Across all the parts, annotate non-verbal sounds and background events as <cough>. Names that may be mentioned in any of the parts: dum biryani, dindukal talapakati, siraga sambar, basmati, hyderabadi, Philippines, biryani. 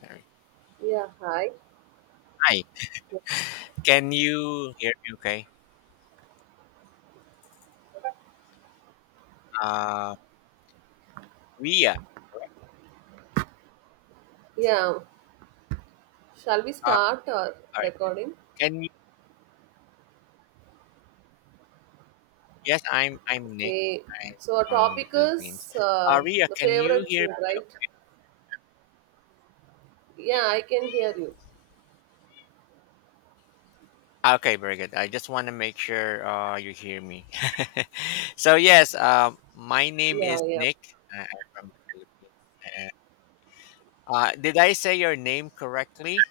Sorry. Yeah, hi. Hi. Can you hear me okay? Uh, Ria. Yeah, shall we All start our right. recording? Can you? I'm Nick. Okay, I'm so our from the topic Philippines. is Ria, the can you favorite hear food, me? right? Yeah, I can hear you. Oh, Okay, very good. I just want to make sure you hear me. <laughs> So my name is Yeah, yeah. Nick. I'm from the Philippines. And, did I say your name correctly?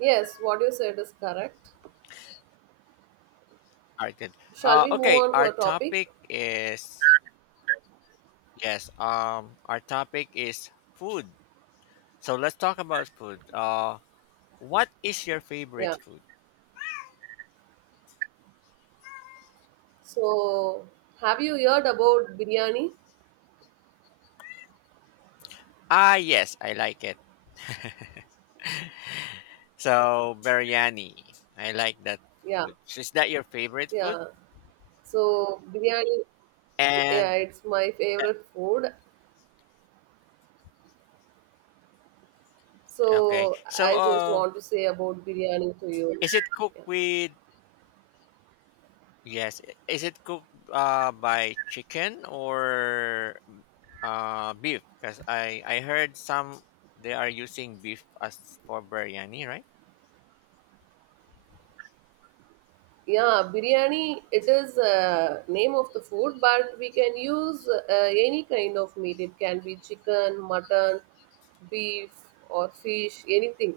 Yes, what you said is correct. All right, good. Shall we move Okay, on to our a topic? topic is yes. Our topic is food. So let's talk about food. What is your Yeah. favorite food? So, have you heard about biryani? Ah, yes, I like it. <laughs> So biryani, I like that Yeah, food. So is that your favorite food? yeah. So, biryani, yeah, And it's my favorite food. Okay, So, so I just want to say about biryani to you. Is it cooked Yeah. with? Is it cooked by chicken or beef? Because I heard some they are using beef as for biryani, right? Yeah, biryani, it is name of the food, but we can use any kind of meat. It can be chicken, mutton, beef, or fish, anything.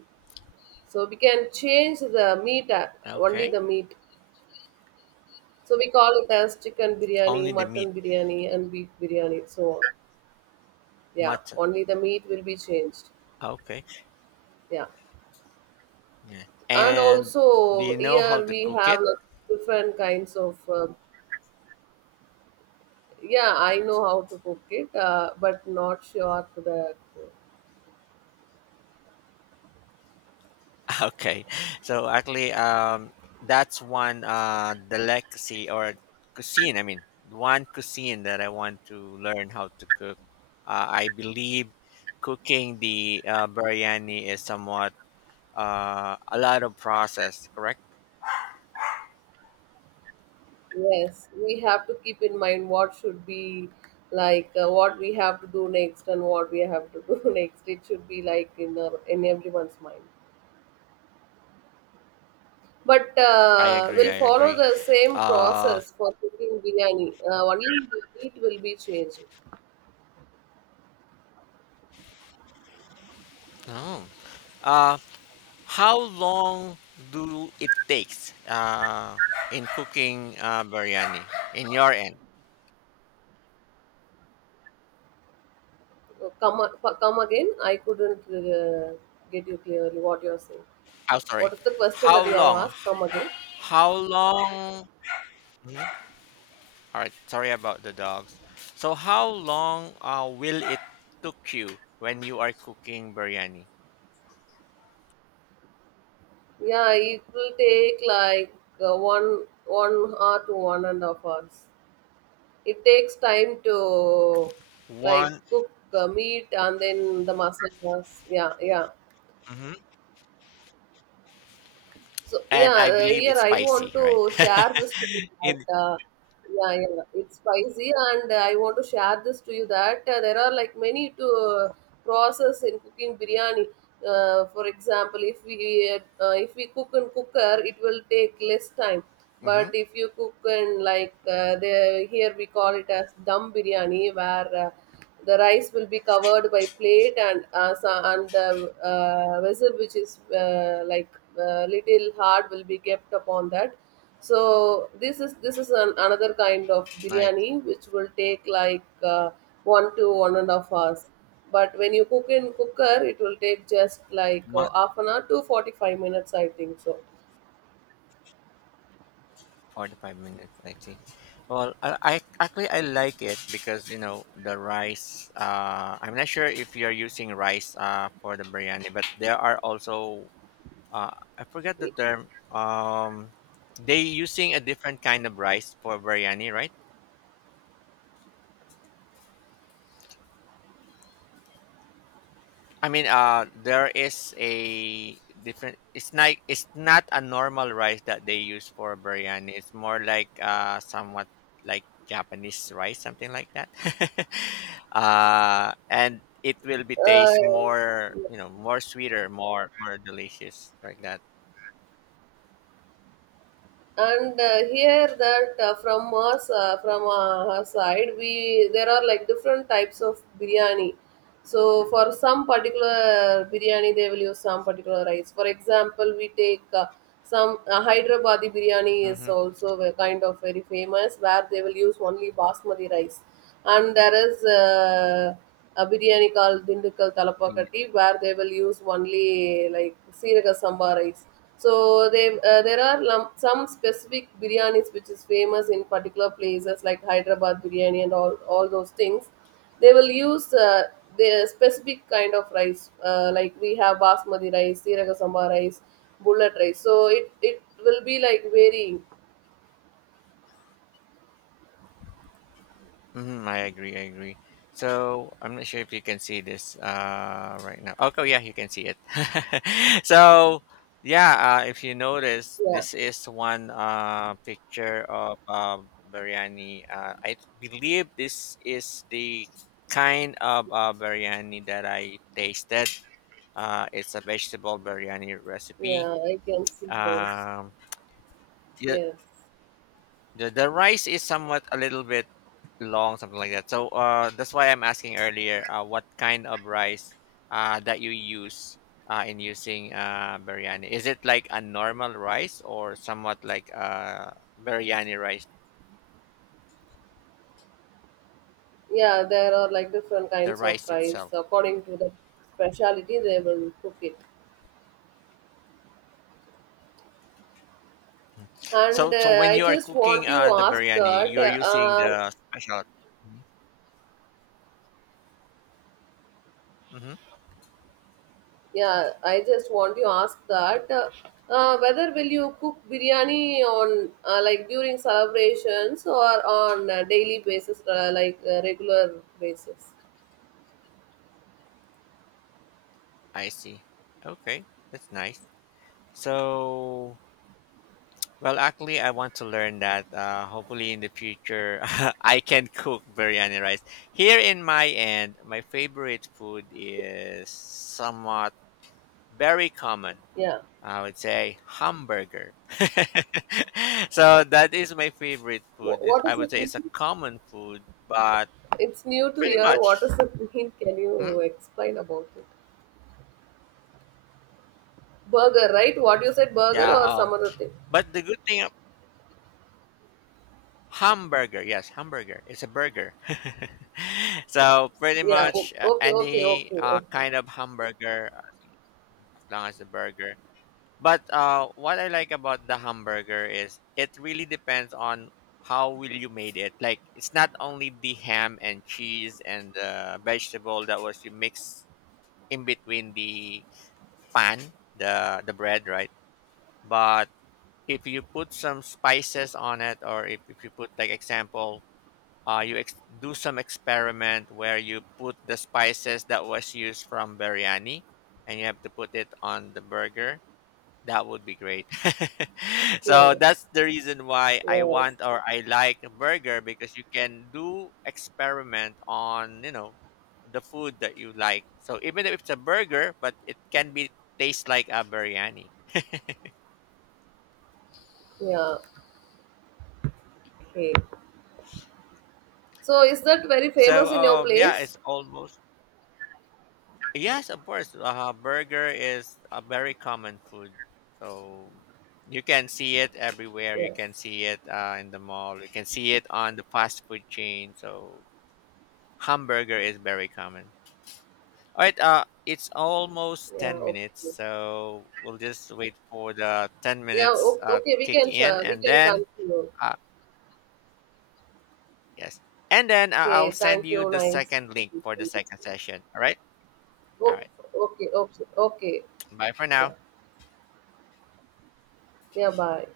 So we can change the meat, only Okay, the meat. So we call it as chicken biryani, only the meat, mutton biryani, and beef biryani, so on. Yeah, mutton. only the meat will be changed. Okay. Yeah. Yeah. And And do you also, know how here to we cook have it? like, different kinds of yeah, I know how to cook it, but not sure to the. <laughs> Okay. So actually, um, that's one delicacy or cuisine. I mean, one cuisine that I want to learn how to cook. I believe cooking the biryani is somewhat a lot of process. Correct? Yes, we have to keep in mind what should be like what we have to do next and what we have to <laughs> do next. It should be like in our, in everyone's mind. But I agree. I we'll follow agree. the same Uh, process for cooking biryani. Only the meat will be changed. oh. Uh. How long do it takes in cooking biryani in your end? Come, come again. I couldn't get you clearly what you're saying. Oh, sorry. What is the question that How you have long? asked? Come again. How long? Mhm. All right. Sorry about the dogs. So, how long will it took you when you are cooking biryani? Yeah, it will take like one hour to 1.5 hours. It takes time to like One, cook meat and then the masala. Yeah, yeah. mhm, So and yeah, I believe here it's I want spicy, right? to share this to you <laughs> in, that yeah, yeah, it's spicy, and I want to share this to you that there are like many to process in cooking biryani. For example, if we cook in cooker, it will take less time. But mm-hmm, if you cook in like the here we call it as dum biryani, where the rice will be covered by plate and and the vessel which is like little hard will be kept upon that. So this is an, another kind of nice. biryani which will take like 1 to 1.5 hours. But when you cook in cooker, it will take just like half an hour to 45 minutes, I think so. 45 minutes I think. Well, I actually I like it because you know the rice, I'm not sure if you're using rice for the biryani, but there are also uh I forget the term. They using a different kind of rice for biryani, right? There is a different. It's not. It's not a normal rice that they use for biryani. It's more like somewhat like Japanese rice, something like that. <laughs> And it will be taste Uh, more, you know, more sweeter, more delicious, like that. and here that from us from her side we there are like different types of biryani, so for some particular biryani they will use some particular rice. For example, we take some hyderabadi biryani is Mm-hmm. also a kind of very famous where they will use only basmati rice, and there is a biryani called dindukal talapakati where they will use only like siraga sambar rice. So they, there are some specific biryanis which is famous in particular places like Hyderabad biryani and all those things. They will use the specific kind of rice. Like we have basmati rice, siraga samba rice, bullet rice. So it will be like very, Hmm, I agree. I agree. So I'm not sure if you can see this right now. Okay, yeah, you can see it. <laughs> So yeah, if you notice, yeah, this is one picture of biryani. I believe this is the kind of biryani that I tasted. It's a vegetable biryani recipe. yeah, I can see those. Um, you, Yes. the rice is somewhat a little bit long, something like that. So that's why I'm asking earlier what kind of rice that you use in using biryani. Is it like a normal rice or somewhat like biryani rice, Yeah, there are like different the kinds of rice rice. itself? According to the speciality, they will cook it. And So when I you are just want cooking you the ask biryani, that, you are using the special. Mm-hmm. yeah, I just want you ask that, whether will you cook biryani on like during celebrations or on a daily basis, like regular basis? I see. Okay, that's nice. So, well, actually, I want to learn that. Hopefully, in the future, <laughs> I can cook biryani rice. Here in my end, my favorite food is somewhat very common. Yeah. I would say hamburger. <laughs> So that is my favorite food. What I does would it say mean? it's a common food, but It's new to pretty hear. What much, does it <laughs> mean? Can hmm? you explain about it? Burger, right? What you said, burger Yeah. or some other thing? But the good thing Hamburger, yes, hamburger. It's a burger. <laughs> So pretty Yeah. Much Okay. Okay. any Okay. Okay. kind of hamburger, as long as a burger. But what I like about the hamburger is it really depends on how will you made it. Like it's not only the ham and cheese and the vegetable that was you mix in between the pan, the bread, right? But if you put some spices on it, or if you put like example you do some experiment where you put the spices that was used from biryani, and you have to put it on the burger, that would be great. <laughs> So Yeah. that's the reason why I Yes. want, or I like a burger, because you can do experiment on, you know, the food that you like. So even if it's a burger, but it can be taste like a biryani. Yeah. Okay. So is that very So famous in your yeah place? it's almost Yes, of course. Burger is a very common food. So you can see it everywhere. You Yes. can see it in the mall. You can see it on the fast food chain. So hamburger is very common. All right. It's almost Yeah. 10 Okay. minutes. So we'll just wait for the 10 Yeah, minutes okay, to we kick can in. share, we can continue. uh, yes. And then Okay, I'll send thank you you. the Nice second link speaking for to the you. second session. All right. All O- right. Okay, okay, okay. Bye for now. Yeah. Yeah, bye.